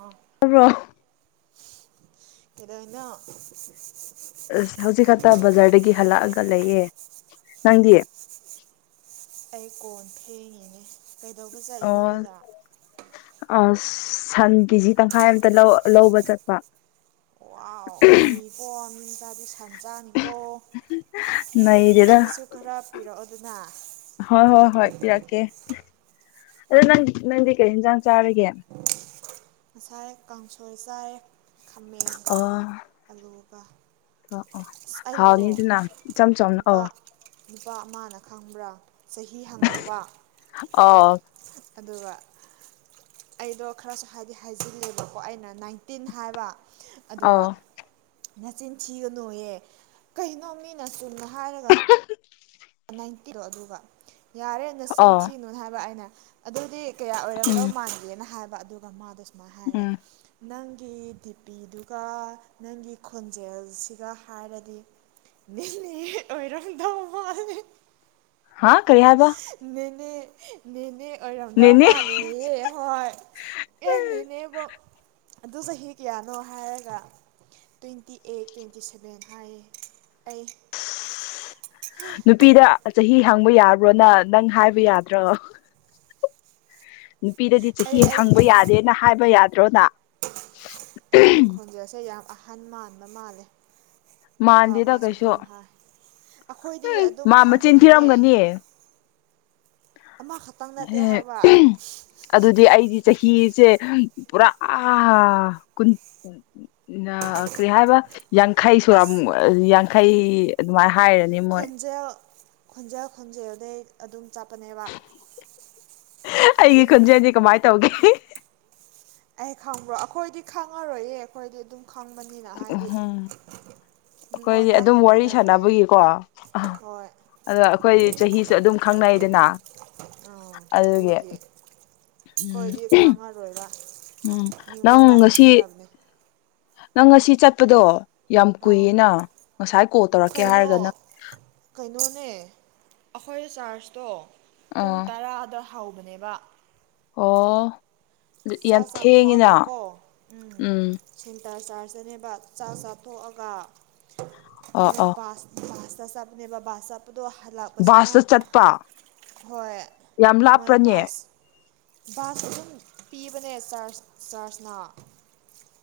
ꯑꯥ ꯇꯥꯕ꯭ꯔꯣ ꯀꯩꯗꯧꯅ‌ꯣ ꯑꯁ ꯍꯧꯖꯤꯛ ꯈꯛꯇ ꯕꯖꯥꯔꯗꯒꯤ ꯍꯜꯂꯛꯑꯒ ꯂꯩꯌꯦ ꯅꯪꯗꯤ ꯑꯩ ꯀꯣꯟ ꯐ‌ꯦꯡꯉꯤꯅꯦ ꯀꯩꯗꯧꯕ ꯑꯣ ꯆꯠꯂꯤꯅꯣ ꯕꯖꯥ ꯑꯁ ꯁꯟ ꯀꯦꯖꯤ ꯇꯪꯈꯥꯏ ꯑꯃꯝꯇ ꯂꯧꯕ ꯆꯠꯄ ꯋꯥꯎ ꯅꯩꯀ‌ꯣ ꯃꯤ ꯃꯆꯥꯗꯤ ꯁꯟ ꯆꯥꯅꯤ ꯀꯣ ꯅꯩꯗꯦꯗ ꯑꯩꯒꯤꯁꯨ ꯈꯔ ꯄꯤꯔꯛꯑꯣ ꯑꯗꯨꯅ ꯍꯣꯏ ꯍꯣꯏ ꯍꯣꯏ ꯄꯤꯔꯛꯀꯦ ꯑꯗꯣ ꯅꯪ ꯅꯪꯗꯤ ꯀꯩ ꯌꯦꯟꯖꯥꯡ ꯆꯥꯔꯒꯦ ꯉꯁꯥꯏ ꯀꯥꯡꯁꯣꯏ ꯆꯥꯏꯌ‌ꯦ ꯈꯥꯃꯦꯟꯒ ꯑꯣ ꯑꯂꯨꯒ ꯑꯣ ꯑꯣ ꯑꯁ ꯑꯩꯗꯣ ꯍꯥꯎꯅꯤꯗꯅ ꯏꯆꯝ ꯆꯝꯅ ꯅꯨꯄꯥ ꯑꯣ ꯅꯨꯄꯥ ꯑꯃꯅ ꯈꯪꯕ꯭ꯔꯥ ꯆꯍꯤ ꯍꯪꯉꯛꯄ ꯑꯣ ꯑꯗꯨꯒ ꯑꯩꯗꯣ ꯈꯔꯁꯨ ꯍꯥꯏꯗꯤ ꯍꯥꯏꯖꯤꯂꯦꯕꯀꯣ ꯑꯩꯅ ꯅꯥꯏꯟꯇꯤꯟ ꯍꯥꯏꯕ ꯑꯗꯨꯒ ꯑꯣ ꯅꯆꯤꯟ ꯊꯒꯅꯨꯌꯦ ꯀꯩꯅꯣ ꯃꯤꯅ ꯆꯨꯝꯅ ꯍꯥꯏꯔꯒ [inaudible] ꯋꯥ ꯅꯥꯏꯟꯇꯤꯗꯣ ꯑꯗꯨꯒ ꯌꯥꯔꯦ ꯅꯆꯤꯟ ꯑꯣ ꯊꯤꯅꯨꯅ ꯍꯥꯏꯕ ꯑꯩꯅ ꯑꯗꯨꯗꯤ ꯀꯌꯥ ꯎꯝ ꯑꯣꯏꯔꯝꯗꯧ ꯃꯥꯟꯒꯦꯅ ꯍꯥꯏꯕ ꯑꯗꯨꯒ ꯃꯥꯗꯣ ꯁꯨꯃꯥꯏꯅ ꯍꯥꯏꯕ ꯎꯝ ꯅꯪꯒꯤ ꯗꯤꯄꯤꯗꯨꯒ ꯅꯪꯒꯤ ꯈꯣꯟꯖꯦꯜꯁꯤꯒ ꯍꯥꯏꯔꯗꯤ ꯅꯥꯪꯅꯦ ꯑꯣꯏꯔꯝꯗꯧ ꯃꯥꯜꯂꯦ ꯍꯥ ꯀꯔꯤ ꯍꯥꯏꯕ ꯅꯦꯅ‌ꯦ ꯅꯦꯅꯦ ꯑꯣꯏꯔꯝꯗꯧ ꯅꯦꯅꯦ ꯃꯥꯂꯦ ꯑꯦ ꯍꯣꯏ ꯑꯦꯅꯦꯅꯦꯕꯣ ꯑꯗꯨ ꯆꯍꯤ ꯀꯌꯥꯅꯣ ꯍꯥꯏꯔꯒ ꯇ꯭ꯋꯦꯟꯇꯤ ꯑꯩꯠ ꯇ꯭ꯋꯦꯟꯇꯤ ꯁꯚꯦꯟ ꯍꯥꯏꯌꯦ ꯑꯩ ꯅꯨꯄꯤꯗ ꯆꯍꯤ ꯍꯡꯕ ꯌꯥꯕ꯭ꯔꯣꯅ ꯅꯪ ꯍꯥꯏꯕ ꯌꯥꯗ꯭ꯔ‌ꯣ ꯅꯨꯄꯤꯗꯗꯤ ꯆꯍꯤ ꯑꯩ ꯍꯪꯕ ꯑꯩꯒꯤ ꯌꯥꯗꯦꯅ ꯍꯥꯏꯕ ꯌꯥꯗ꯭ꯔꯣꯅ ꯑꯩꯒꯤ ꯈꯣꯟꯖꯦꯜꯁꯦ ꯌꯥꯝ ꯑꯍꯟ ꯃꯥꯟꯕ ꯃꯥꯜꯂꯦ ꯅꯨꯄꯥ ꯃꯥꯟꯗꯦꯗ ꯃꯥꯁꯨ ꯀꯩꯁꯨ ꯑꯗꯨꯝ ꯍꯥꯏ ꯑꯩꯈꯣꯏꯗꯤ ꯑꯗꯨꯝ ꯃꯥ ꯃꯆꯤꯟ ꯈꯪꯕꯒꯤꯅꯦ ꯊꯤꯔꯝꯒꯅꯤ ꯑꯃ ꯈꯇꯪ ꯅꯇꯦꯍꯥꯏꯕ ꯑꯗꯨꯗꯤ ꯑꯩꯗꯤ ꯆꯍꯤꯁꯦ ꯄꯨꯔꯥ ꯀꯨꯟ ꯀꯔꯤ ꯍꯥꯏꯕ ꯌꯥꯡꯈꯩꯁꯨ ꯑꯁ ꯑꯃꯨꯛ ꯌꯥꯡꯈꯩ ꯑꯗꯨꯃꯥꯏꯅ ꯍꯥꯏꯔꯅꯤ ꯃꯣꯏ ꯈꯣꯟꯖꯦꯜ ꯈꯣꯟꯖꯦꯜ ꯈꯣꯟꯖꯦꯜꯗꯩ ꯑꯗꯨꯝ ꯆꯠꯄꯅꯦꯕ ꯑꯩꯒꯤ ꯈꯨꯣꯟꯖꯦꯜꯗꯤ ꯀꯃꯥꯏꯅ ꯇꯧꯒꯦ ꯑꯩ ꯈꯪꯕ꯭ꯔꯣ ꯑꯩꯈꯣꯏꯗꯤ ꯈꯪꯉꯔꯣꯏꯌꯦ ꯑꯩꯈꯣꯏꯗꯤ ꯑꯗꯨꯝ ꯈꯪꯕꯅꯤꯅ ꯍꯥꯏꯗꯤ ꯎꯝ ꯑꯩꯈꯣꯏꯗꯤ ꯃꯤꯉꯣꯟꯗ ꯑꯗꯨꯝ ꯋꯥꯔꯤ ꯍꯪꯒꯗꯕꯅꯦ ꯁꯥꯟꯅꯕꯒꯤꯀꯣ ꯍꯣꯏ ꯑꯗꯣ ꯑꯩꯈꯣꯏ ꯆꯍꯤꯁꯨꯦ ꯑꯗꯨꯝ ꯈꯪꯅꯩꯗꯅ ꯑꯣ ꯑꯗꯨꯒꯤ ꯑꯗꯨꯗꯤ ꯎꯝ ꯍꯣꯏꯗꯤ ꯈꯪꯉꯔꯣꯏꯕ ꯎꯝ ꯅꯪ ꯃꯤꯉꯣꯟꯗ ꯉꯁꯤ ꯍꯪꯒꯗꯕꯅꯦ ꯅꯪ ꯉꯁꯤ ꯆꯠꯄꯗꯣ ꯌꯥꯝ ꯑꯥ ꯀꯨꯏꯌ‌ꯦꯅ ꯉꯁꯥꯏ ꯀꯣꯜ ꯇꯧꯔꯛꯀꯦ ꯀꯩꯅꯣ ꯍꯥꯏꯔꯒ ꯅꯪ ꯀꯩꯅꯣꯅꯦ ꯑꯩꯈꯣꯏ ꯆ꯭ꯔꯖꯇꯣ ꯄꯨꯡ ꯑꯥ ꯇꯔꯥꯗ ꯍꯧꯕꯅꯦꯕ ꯑꯣ ꯌꯥꯝ ꯆꯥꯛ ꯆꯥꯊꯣꯛꯑꯒ ꯊꯦꯡꯉꯤꯅ ꯀꯣ ꯎꯝ ꯁꯦꯟꯇꯔ ꯆꯥꯔꯁꯇꯅꯦꯕ ꯆꯥꯛ ꯆꯥꯊꯣꯛꯑꯒ ꯑꯣ ꯑꯩꯅ ꯑꯣ ꯕꯥꯁ [unintelligible] ꯑꯗꯣ ꯍꯜꯂꯛꯄꯁꯤꯅ ꯕꯥꯁꯇ ꯆꯠꯄ ꯍꯣꯏ ꯌꯥꯝ ꯃꯣꯏ ꯂꯥꯞꯄ꯭ꯔꯅꯦ ꯕꯥꯁ ꯕꯥꯁ ꯑꯗꯨꯝ ꯄꯤꯕꯅꯦ ꯆꯔ꯭ꯆ ꯆꯔ꯭ꯆꯅ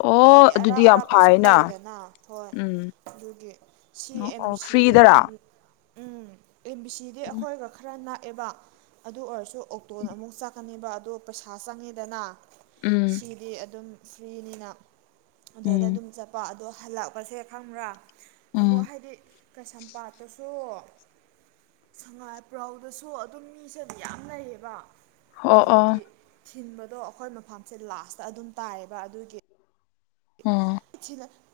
ꯑꯣ ꯍꯥꯏꯗꯤ ꯑꯔꯥꯞ ꯑꯗꯨꯗꯤ ꯌꯥꯝ ꯑꯔꯥꯞꯄꯁꯨ ꯐꯥꯏꯅ ꯂꯩꯗꯅ ꯍꯣꯏ ꯎꯝ ꯑꯗꯨꯒꯤ ꯁꯤ ꯑꯣ ꯑꯦꯝ ꯑꯣ ꯕꯤ ꯁꯤꯗꯗꯤ ꯐ꯭ꯔꯤꯗꯔꯥ ꯎꯝ ꯑꯦꯝ ꯕꯤ ꯁꯤꯗꯤ ꯎꯝ ꯑꯩꯈꯣꯏꯒ ꯈꯔ ꯅꯥꯛꯑꯦꯕ ꯑꯗꯨ ꯑꯣꯏꯔꯁꯨ ꯑꯣꯛꯇꯣꯅ ꯑꯃꯨꯛ ꯆꯠꯀꯅꯦꯕ ꯑꯗꯣ ꯄꯩꯁꯥ ꯆꯪꯉꯤꯗꯅ ꯁꯤꯗꯤ ꯑꯗꯨꯝ ꯐ꯭ꯔꯤꯅꯤꯅ ꯑꯗꯨꯏꯗ ꯎꯝ ꯑꯗꯨꯝ ꯆꯠꯄ ꯄꯗꯣ ꯍꯜꯂꯛꯄꯁꯦ ꯈꯪꯕ꯭ꯔꯥ ꯑꯃꯨꯛ ꯎꯝ ꯍꯥꯏꯗꯤ ꯀꯩꯁꯝꯄꯥꯠꯇꯁꯨ ꯁꯉꯥꯏꯄ꯭ꯔꯧꯗꯁꯨ ꯑꯗꯨꯝ ꯃꯤꯁꯦ ꯑꯗꯨꯝ ꯌꯥꯝ ꯂꯩꯩꯌꯦꯕ ꯑꯣ ꯑꯣ ꯊꯤꯟꯕꯗꯣ ꯑꯩꯈꯣꯏ ꯃꯐꯝꯁꯦ ꯂꯥꯁꯇ ꯑꯗꯨꯝ ꯇꯥꯏꯌꯦꯕ ꯑꯗꯨꯒꯤ ꯑꯣ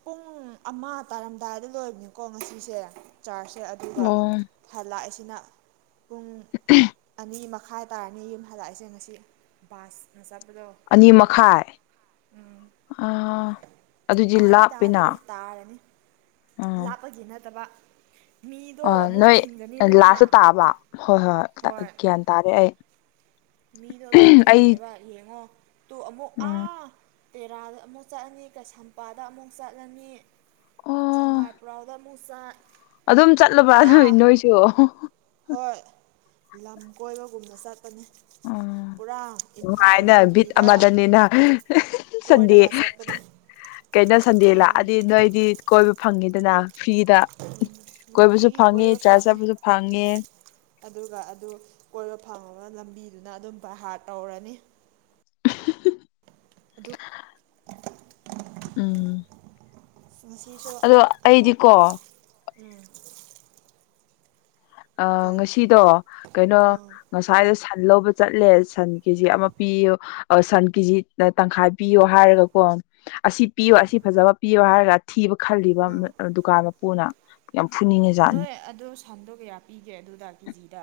ꯄꯨꯡ ꯑꯃ ꯇꯥꯔꯝꯗꯥꯏꯗ ꯂꯣꯏꯕꯅꯤꯀꯣ ꯉꯁꯤꯁꯦ ꯆꯥꯔꯖꯁꯦ ꯑꯗꯨꯒ ꯑꯣ ꯊꯜ ꯂꯥꯛꯏꯁꯤꯅ ꯄꯨꯡ ꯑꯅꯤ ꯃꯈꯥ ꯇꯥꯏ ꯇꯥꯔꯅꯦ ꯌꯨꯝ ꯍꯗꯛꯏꯁꯦ ꯉꯁꯤ ꯕꯥꯁꯅ ꯆꯠꯄꯗꯣ ꯑꯅꯤ ꯃꯈꯥꯏ ꯑ ꯑꯗꯨꯗꯤ ꯇꯥꯗꯤ ꯂꯥꯞꯄꯦꯅ ꯇꯥꯗ꯭ꯔꯤ ꯇꯥꯔꯅꯤ ꯎꯝ ꯂꯥꯞꯄꯒꯤ ꯅꯠꯇꯕ ꯑ ꯃꯤꯗꯣ ꯑꯃꯨꯛ ꯅꯣꯏ ꯂꯥꯁꯇ ꯊꯤꯟꯒꯅꯤꯗꯅ ꯇꯥꯕ ꯍꯣꯏ ꯍꯣꯏ ꯒ꯭ꯌꯥꯟ ꯇꯥꯔꯦ ꯑꯩ ꯃꯤꯗꯣ ꯑꯗꯨꯝ ꯑꯩ ꯊꯤꯟꯕꯅꯦꯕ ꯌꯦꯡꯉꯣ ꯇꯨ ꯑꯃꯨꯛ ꯎꯝ ꯑꯥ ꯇꯦꯔꯥꯗ ꯑꯃꯨꯛ ꯑꯃꯨꯛ ꯆꯠꯂꯅꯤ ꯀꯩꯁꯥꯝꯄꯥꯗ ꯑꯃꯨꯛ ꯆꯠꯂꯅꯤ ꯑꯣ ꯁꯉꯥꯏꯄ꯭ꯔꯥꯎꯗ ꯑꯃꯨꯛ ꯆꯠ ꯑꯗꯨꯝ ꯆꯠꯂꯕ ꯑꯗꯨ ꯄꯨꯔꯥ ꯅꯣꯏꯁꯨ ꯍꯣꯏ ꯂꯝ ꯀꯣꯏꯕꯒꯨꯝꯅ ꯆꯠꯄꯅꯦ ꯎꯝ ꯄꯨꯔꯥ ꯏꯝꯐꯥꯜ ꯅꯨꯡꯉꯥꯏꯅ ꯕꯤꯠ ꯕꯦꯂꯤꯗ ꯑꯃꯗꯅꯤꯅ ꯁꯟꯗꯦ ꯀꯣꯏꯔꯒ ꯆꯠꯄꯅꯦ ꯀꯩꯅꯣ ꯁꯟꯗꯦ ꯑꯥ ꯂꯥꯛꯑꯗꯤ ꯅꯣꯏꯗꯤ ꯀꯣꯏꯕ ꯐꯪꯉꯤꯗꯅ ꯐ꯭ꯔꯤꯗ ꯀꯣꯏꯕꯁꯨ ꯅꯨꯡꯇꯤꯒꯤ ꯐꯪꯉꯦ ꯀꯣꯏꯕ ꯆꯥ ꯆꯥꯕꯁꯨ ꯐꯪꯉꯦ ꯑꯗꯨꯒ ꯑꯗꯨ ꯀꯣꯏꯕ ꯐꯪꯉꯕ ꯂꯝꯕꯤꯗꯨꯅ ꯑꯗꯨꯝ ꯚꯔꯍꯥꯔ ꯇꯧꯔꯅꯤ [inaudible] ꯑꯗꯨ ꯎꯝ ꯉꯁꯤꯁꯨ ꯑꯗꯣ ꯑꯃꯨꯛ ꯑꯩꯗꯤꯀꯣ ꯎꯝ ꯑ ꯀꯥꯏ ꯉꯁꯤꯗꯣ ꯀꯩꯅꯣ ꯑꯥ ꯉꯁꯥꯏꯗꯣ ꯁꯟ ꯂꯧꯕ ꯆꯠꯂꯦ ꯁꯟ ꯀꯦꯖꯤ ꯑꯃ ꯄꯤꯌꯨ ꯁꯟ ꯀꯦꯖꯤ ꯇꯪꯈꯥꯏ ꯄꯤꯌꯣ ꯍꯥꯏꯔꯒ ꯀꯣ ꯑꯁꯤ ꯄꯤꯌꯣ ꯑꯁꯤ ꯐꯖꯕ ꯄꯤꯌꯣ ꯍꯥꯏꯔꯒ ꯊꯤꯕ ꯈꯜꯂꯤꯕ ꯑꯥ ꯗꯨꯀꯥꯟ ꯃꯄꯨꯅ ꯌꯥꯝ ꯐꯨꯅꯤꯡꯉꯖꯥꯠꯅꯤ ꯑꯗꯨ ꯁꯟꯗꯣ ꯀꯌꯥ ꯄꯤꯒꯦ ꯑꯗꯨꯗ ꯀꯦꯖꯤꯗ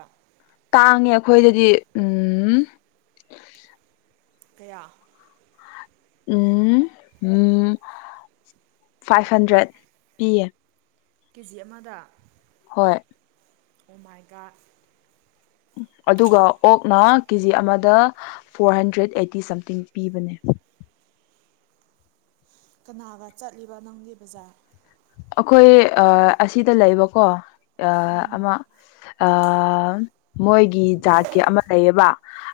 ꯇꯥꯡꯉꯦ ꯑꯩꯈꯣꯏꯗꯗꯤ ꯎꯝ ꯀꯌꯥ ꯎꯝ ꯎ ꯐꯥꯏꯚ ꯍꯟꯗ꯭ꯔꯦꯠ ꯄꯤꯌꯦ ꯀꯦ ꯖꯤ ꯑꯃꯗ ꯍꯣꯏ ꯑꯣꯃꯥꯏꯒ ꯑꯗꯨꯒ ꯑꯣꯛꯅ ꯀꯦꯖꯤ ꯑꯃꯗ ꯐꯣꯔ ꯍꯟꯗ꯭ꯔꯦꯠ ꯑꯩꯠꯇꯤ ꯁꯝꯊꯤꯡ ꯄꯤꯕꯅꯦ ꯀꯅꯥꯒ ꯆꯠꯂꯤꯕ ꯅꯪꯒꯤ ꯕꯖꯥꯔ ꯑꯩꯈꯣꯏ ꯑꯁꯤꯗ ꯂꯩꯕꯀꯣ ꯎꯝ ꯑꯃ ꯑ ꯃꯣꯏꯒꯤꯥ ꯀ ꯑꯃ ꯂꯩꯌꯦꯕ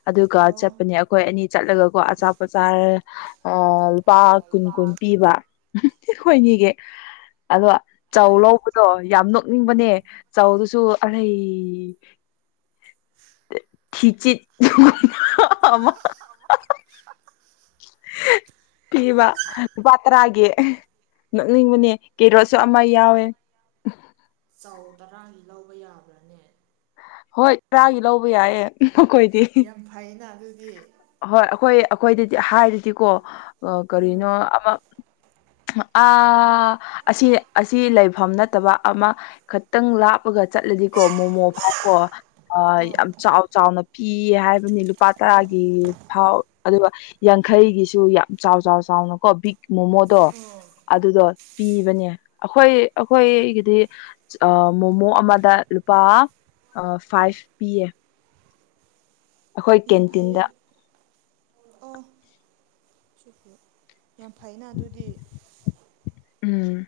ꯑꯗꯨꯒ ꯑꯣ ꯆꯠꯄꯅꯦ ꯑꯩꯈꯣꯏ ꯑꯅꯤ ꯆꯠꯂꯒꯀꯣ ꯑꯆꯥꯄꯣꯆꯥꯔ ꯑ ꯂꯨꯄꯥ ꯀꯨꯟ ꯀꯨꯟ ꯄꯤꯕꯈꯣꯏꯅꯤꯒꯤ ꯑꯗꯣ ꯆꯧ ꯅꯣꯏ ꯂꯧꯕꯗꯣ ꯌꯥꯝ ꯅꯣꯛꯅꯤꯡꯕꯅꯦ ꯆꯧꯗꯨꯁꯨ ꯑꯔꯩ ꯊꯤꯆꯦ [unintelligible] ꯄꯤꯕ ꯂꯨꯄꯥ ꯇꯔꯥꯒꯤ ꯅꯣꯛꯅꯤꯡꯕꯅꯦ ꯀꯦꯔꯣꯠꯁꯨ ꯑꯃ ꯌꯥꯎꯋꯦ ꯆꯧ ꯇꯔꯥꯒꯤ ꯂꯧꯕ ꯌꯥꯕ꯭ꯔꯥꯅꯦ ꯍꯣꯏ ꯇꯔꯥꯒꯤ ꯂꯧꯕ ꯌꯥꯏꯌꯦ ꯃꯈꯣꯏꯗꯤ ꯌꯥꯝ ꯐꯩꯅ ꯑꯗꯨꯒꯤ ꯍꯣꯏ ꯑꯩꯈꯣꯏ ꯑꯩꯈꯣꯏꯗꯗꯤ ꯍꯥꯏꯔꯤꯗꯤꯀꯣ ꯎꯝ ꯀꯔꯤꯅꯣ ꯑꯃ ꯑꯥ ꯑꯁꯤ ꯑꯁꯤ ꯂꯩꯐꯝ ꯅꯠꯇꯕ ꯑꯃ ꯈꯈꯤꯇꯪ ꯂꯥꯞꯂꯒ ꯆꯠꯂꯗꯤꯀꯣ ꯃꯣꯃꯣ ꯐꯀꯣ ꯌꯥꯝ ꯑꯥ ꯆꯥꯎ ꯆꯥꯎꯅ ꯄꯤꯌꯦ ꯍꯥꯏꯕꯅꯤ ꯂꯨꯄꯥ ꯇꯔꯥꯒꯤ ꯐꯥꯎ ꯑꯗꯨꯒ ꯌꯥꯡꯈꯩꯒꯤꯁꯨ ꯌꯥꯝ ꯆꯥꯎ ꯆꯥꯎ ꯆꯥꯎꯅꯀꯣ ꯕꯤꯛ ꯃꯣꯃꯣꯗꯣ ꯑꯥ ꯑꯗꯨꯗꯣ ꯄꯤꯕꯅꯦ ꯑꯩꯈꯣꯏ ꯑꯩꯈꯣꯏꯒꯤꯗꯤ ꯃꯣꯃꯣ ꯑꯃꯗ ꯂꯨꯄꯥ ꯐꯥꯏꯚ ꯄꯤꯌꯦ ꯑꯩꯈꯣꯏ ꯌꯥꯝ ꯐꯩꯌꯦ ꯀꯦꯟꯇꯤꯟꯗ ꯑꯣ ꯁꯀꯌꯣ ꯌꯥꯝ ꯐꯥꯏꯅ ꯑꯗꯨꯗꯤ ꯎꯝ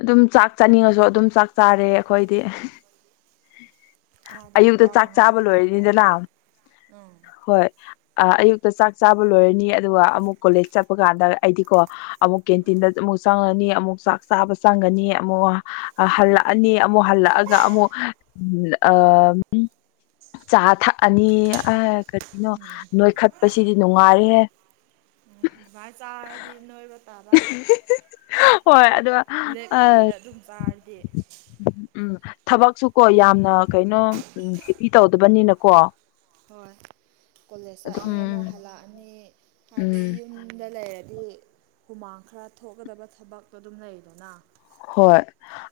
ꯑꯗꯨꯝ ꯆꯥꯛ ꯆꯥꯅꯤꯡꯉꯁꯨ ꯑꯗꯨꯝ ꯆꯥꯛ ꯆꯥꯔꯦ ꯑꯩꯈꯣꯏꯗꯤ ꯑꯃꯗ ꯑꯌꯨꯛꯇ ꯂꯨꯄꯥ ꯆꯥꯛ ꯆꯥꯕ ꯃꯉꯥꯗꯤ ꯌꯥꯝ ꯂꯣꯏꯔꯅꯤꯗꯅ ꯐꯩꯌꯦ ꯎꯝ ꯍꯣꯏ ꯑ ꯑꯌꯨꯛꯇ ꯆꯥꯛ ꯆꯥꯕ ꯂꯣꯏꯔꯅꯤ ꯑꯗꯨꯒ ꯑꯃꯨꯛ ꯀꯣꯂꯦꯖ ꯆꯠꯄ ꯀꯥꯟꯗ ꯑꯩꯗꯤꯀꯣ ꯑꯃꯛꯦꯦꯟ ꯇꯤꯟ ꯆꯪꯉꯅꯤ ꯑꯃꯨꯛ ꯆꯥꯛ ꯆꯥꯕ ꯆꯪꯒꯅꯤ ꯑꯃꯨꯛ ꯍꯜꯂꯛꯑꯅꯤ ꯑꯃꯨꯛ ꯍꯜꯂꯛꯑꯒ ꯑꯃꯨꯛ ꯑ ꯆꯥ ꯊꯛꯑꯅꯤ ꯑ ꯀꯔꯤꯅꯣ ꯅꯣꯏꯈꯠꯄꯁꯤꯗꯤ ꯅꯨꯡꯉꯥꯏꯔꯍꯦ [unintelligible] ꯑꯗꯨꯃꯥꯏꯅ ꯆꯥꯔꯗꯤ ꯅꯣꯏꯕ ꯇꯥꯕ [unintelligible] ꯍꯣꯏ ꯑꯗꯨꯒ ꯂꯦꯛꯛꯇꯕꯤꯗ ꯑꯗꯨꯝ ꯄꯥꯔꯗꯤ ꯎꯝ ꯎꯝ ꯊꯕꯛꯁꯨ ꯀꯣ ꯌꯥꯝꯅ ꯀꯩꯅꯣ ꯎꯝ ꯇꯧꯗꯕꯅꯤꯅꯀꯣ ꯍꯣꯏ ꯀꯣꯂꯦꯖ ꯆꯠꯂꯅꯤ ꯑꯗꯨꯝ ꯑꯃꯨꯛ ꯍꯜꯂꯛꯑꯅꯤ ꯍꯥꯏꯗꯤ ꯎꯝ ꯌꯨꯝꯗ ꯂꯩꯔꯗꯤ ꯍꯥꯏꯗꯤ ꯍꯨꯃꯥꯡ ꯈꯔ ꯊꯣꯛꯀꯗꯕ ꯊꯕꯛꯇꯣ ꯑꯗꯨꯝ ꯂꯩꯗꯅ ꯍꯣꯏ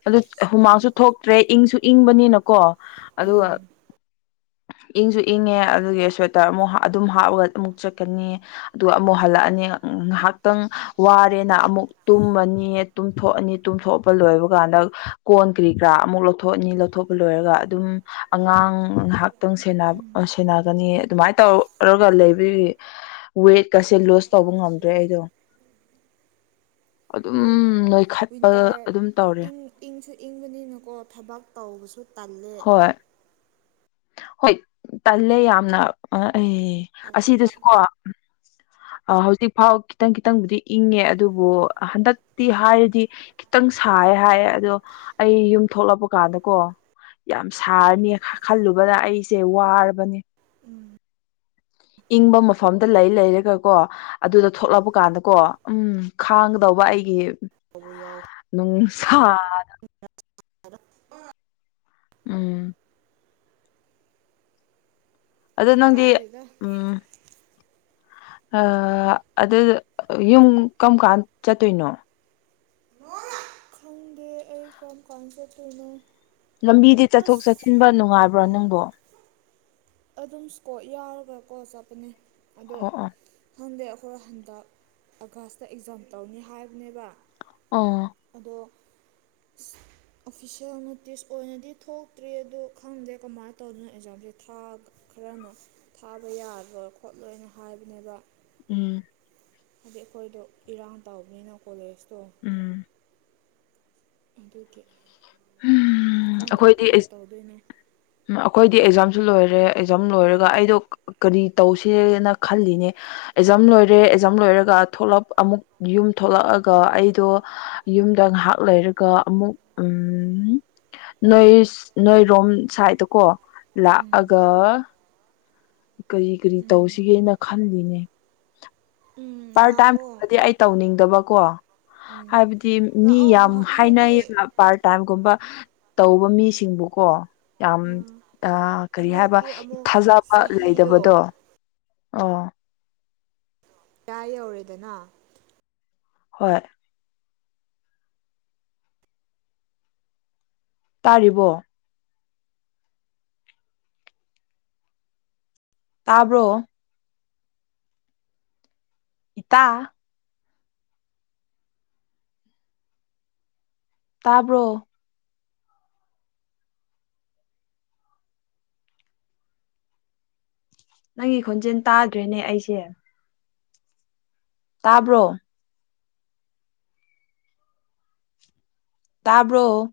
ꯑꯗꯨ ꯁꯤꯗꯗꯤ ꯍꯨꯃꯥꯡꯁꯨ ꯊꯣꯛꯇ꯭ꯔꯦ ꯏꯪꯁꯨ ꯏꯪꯕꯅꯤꯅꯀꯣ ꯑꯗꯨꯒ ꯏꯪꯁꯨ ꯏꯪꯉꯦ ꯑꯗꯨꯒꯤ ꯁ꯭ꯋꯦꯇꯔ ꯑꯃꯨꯛ ꯑꯗꯨꯝ ꯍꯥꯞꯄꯒ ꯑꯃꯨꯛ ꯆꯠꯀꯅꯤ ꯑꯗꯨꯒ ꯑꯃꯨꯛ ꯍꯜꯂꯛꯑꯅꯤ ꯉꯥꯏꯍꯥꯛꯇꯪ ꯋꯥꯔꯦꯅ ꯑꯃꯨꯛ ꯇꯨꯝꯃꯅꯤ ꯇꯨꯝꯊꯣꯛꯑꯅꯤ ꯇꯨꯝꯊꯣꯛꯄ ꯂꯣꯏꯕ ꯀꯥꯟꯗ ꯀꯣꯟ ꯀꯔꯤ ꯀꯔꯥ ꯑꯃꯨꯛ ꯂꯧꯊꯣꯛꯑꯅꯤ ꯂꯧꯊꯣꯛꯄ ꯂꯣꯏꯔꯒ ꯑꯗꯨꯝ ꯑꯉꯥꯡ ꯉꯥꯏꯍꯥꯛꯇꯪ ꯁꯦꯟꯅꯒꯅꯤ ꯑꯗꯨꯃꯥꯏ ꯇꯧꯔꯒ ꯂꯩꯕꯤꯒꯤ ꯋꯦꯠꯀꯁꯦ ꯂꯣꯁ ꯇꯧꯕ ꯉꯝꯗ꯭ꯔꯦ ꯁꯤꯅ ꯑꯩꯗꯣ ꯑꯗꯨꯝ ꯑꯗꯣ ꯅꯣꯏꯈꯠꯄ ꯋꯤꯟꯇꯔ ꯑꯗꯨꯝ ꯇꯧꯔꯦ ꯏꯪ ꯏꯪꯁꯨ ꯏꯪꯕꯅꯤꯅꯀꯣ ꯊꯕꯛ ꯇꯧꯕꯁꯨ ꯇꯜꯂꯦ ꯍꯣꯏ ꯍꯣꯏ ꯇꯜꯂꯦ ꯌꯥꯝꯅ ꯑꯦ ꯍꯧꯒꯠꯄ ꯑꯁꯤꯗꯁꯨꯀꯣ ꯍꯧꯖꯤꯛ ꯐꯥꯎ ꯈꯤꯇꯪ ꯈꯤꯇꯪꯕꯨꯗꯤ ꯏꯪꯉꯦ ꯑꯗꯨꯕꯨ ꯍꯟꯗꯛꯇꯤ ꯍꯥꯏꯔꯗꯤ ꯈꯤꯇꯪ ꯁꯥꯏ ꯍꯥꯏꯌꯦ ꯑꯗꯣ ꯑꯩ ꯌꯨꯝ ꯊꯣꯛꯂꯛꯄ ꯀꯥꯟꯗꯀꯣ ꯌꯥꯝ ꯁꯥꯔꯅꯤ ꯈꯜꯂꯨꯕꯗ ꯑꯩꯁꯦ ꯋꯥꯔꯕꯅꯦ ꯎꯝ ꯏꯪꯕ ꯃꯐꯝꯗ ꯂꯩ ꯂꯩꯔꯒ ꯀꯣ ꯑꯗꯨꯗ ꯊꯣꯛꯂꯛꯄ ꯀꯥꯟꯗꯀꯣ ꯎꯝ ꯈꯥꯡꯒꯗꯧꯕ ꯑꯩꯒꯤ ꯀ ꯌꯥꯎ ꯅꯨꯡꯁꯥ [unintelligible] ꯎꯝ ꯑꯗꯣ ꯀꯩꯝ ꯅꯪꯗꯤ ꯀꯥꯏꯗꯦꯗ ꯎꯝ ꯑꯗꯨ ꯌꯨꯝ ꯀꯔꯝ ꯀꯥꯟ ꯆꯠꯇꯣꯏꯅꯣ ꯈꯪꯗꯦ ꯑꯩ ꯀꯝ ꯀꯥꯟ ꯆꯠꯇꯣꯏꯅꯣ ꯂꯝꯕꯤꯗꯤ ꯆꯠꯊꯣꯛ ꯑꯁ ꯆꯠꯁꯤꯟꯕ ꯅꯨꯡꯉꯥꯏꯕꯔꯥ ꯅꯪꯕꯣ ꯑꯗꯨꯝ ꯁꯀꯣꯔ ꯌꯥꯎꯔꯒ ꯀꯣ ꯆꯠꯄꯅꯦ ꯑꯗꯣ ꯑꯣ ꯑꯣ ꯈꯪꯗꯦ ꯑꯩꯈꯣꯏ ꯍꯟꯗꯛ ꯑꯥꯒꯁꯇ ꯑꯦꯛꯖꯥꯝ ꯇꯧꯅꯤ ꯍꯥꯏꯕꯅꯦꯕ ꯑ ꯑꯗꯣ ꯑꯣꯐꯤꯁꯦꯜ ꯅꯣꯇꯤꯁ ꯑꯣꯏꯅꯗꯤ ꯊꯣꯛꯇ꯭ꯔꯤ ꯑꯗꯣ ꯈꯪꯗ꯭ꯔꯦ ꯀꯃꯥꯏꯅ ꯇꯧꯗꯨꯅꯣ ꯑꯦꯛꯖꯥꯝꯁꯦ ꯊꯥꯕ ꯈꯔꯅ ꯊꯥꯕ ꯌꯥꯔꯣꯏ ꯈꯣꯠꯂꯣꯏꯅ ꯍꯥꯏꯕꯅꯦꯕ ꯎꯝ ꯍꯥꯏꯗꯤ ꯑꯩꯈꯣꯏꯗꯣ ꯏꯔꯥꯡ ꯇꯧꯕꯅꯤꯅ ꯀꯣꯂꯦꯖꯇꯣ ꯎꯝ ꯑꯗꯨꯒꯤ ꯎꯝ ꯈꯪꯗ꯭ꯔꯦ ꯑꯩꯈꯣꯏꯗꯤ ꯀꯃꯥꯏꯅ ꯇꯧꯗꯣꯏꯅꯣ ꯎꯝ ꯑꯩꯈꯣꯏꯗꯤ ꯑꯦꯛꯖꯥꯝꯁꯨ ꯂꯣꯏꯔꯦ ꯑꯦꯛꯖꯥꯝ ꯂꯣꯏꯔꯒ ꯑꯩꯗꯣ ꯀꯔꯤ ꯇꯧꯁꯦꯅ ꯈꯜꯂꯤꯅꯦ ꯑꯦꯛꯖꯝ ꯂꯣꯏꯔꯦ ꯑꯦꯛꯖꯥꯝ ꯂꯣꯏꯔꯒ ꯊꯣꯛꯂꯛ ꯑꯃꯨꯛ ꯌꯨꯝ ꯊꯣꯛꯂꯛꯑꯒ ꯑꯩꯗꯣ ꯌꯨꯝꯗ ꯉꯥꯏꯍꯥꯛ ꯂꯩꯔꯒ ꯑꯃꯨꯛ ꯎꯝ ꯎꯝ ꯅꯣꯏ ꯅꯣꯏꯔꯣꯝ ꯁꯥꯏꯠꯇꯀꯣ ꯎꯝ ꯂꯥꯛꯑꯒ ꯀꯔꯤ ꯀꯔꯤ ꯎꯝ ꯇꯧꯁꯤꯒꯦꯅ ꯈꯜꯂꯤꯅꯦ ꯎꯝ ꯄꯥꯔ ꯇꯥꯏꯝ ꯂꯥꯛꯑꯣ ꯍꯥꯏꯕꯗꯤ ꯑꯩ ꯇꯧꯅꯤꯡꯗꯕꯀꯣ ꯎꯝ ꯍꯥꯏꯕꯗꯤ ꯃꯤ ꯂꯥꯛꯑꯣ ꯌꯥꯝ ꯍꯥꯏꯅꯩ ꯍꯥꯏꯗꯤ ꯄꯥꯔꯠ ꯇꯥꯏꯝꯒꯨꯝꯕ ꯇꯧꯕ ꯃꯤꯁꯤꯡꯕꯨꯀꯣ ꯌꯥꯝ ꯎꯝ ꯑ ꯀꯔꯤ ꯍꯥꯏꯕ ꯍꯟꯗꯛꯇꯤ ꯑꯃꯨꯛ ꯊꯥꯖꯕ ꯂꯩꯗꯕꯗꯣ ꯆꯍꯤꯗꯣ ꯑꯣ ꯗꯥꯥꯏ ꯌꯧꯔꯦꯗꯅ ꯍꯣꯏ ꯇꯥꯔꯤꯕꯣ ꯇꯥꯕ꯭ꯔꯣ ꯏꯇꯥ ꯇꯥꯕ꯭ꯔꯣ ꯅꯪꯒꯤ ꯈꯣꯟꯖꯦꯜ ꯇꯥꯗ꯭ꯔꯦꯅꯦ ꯑꯩꯁꯦ ꯇꯥꯕ꯭ꯔꯣ ꯇꯥꯕ꯭ꯔꯣ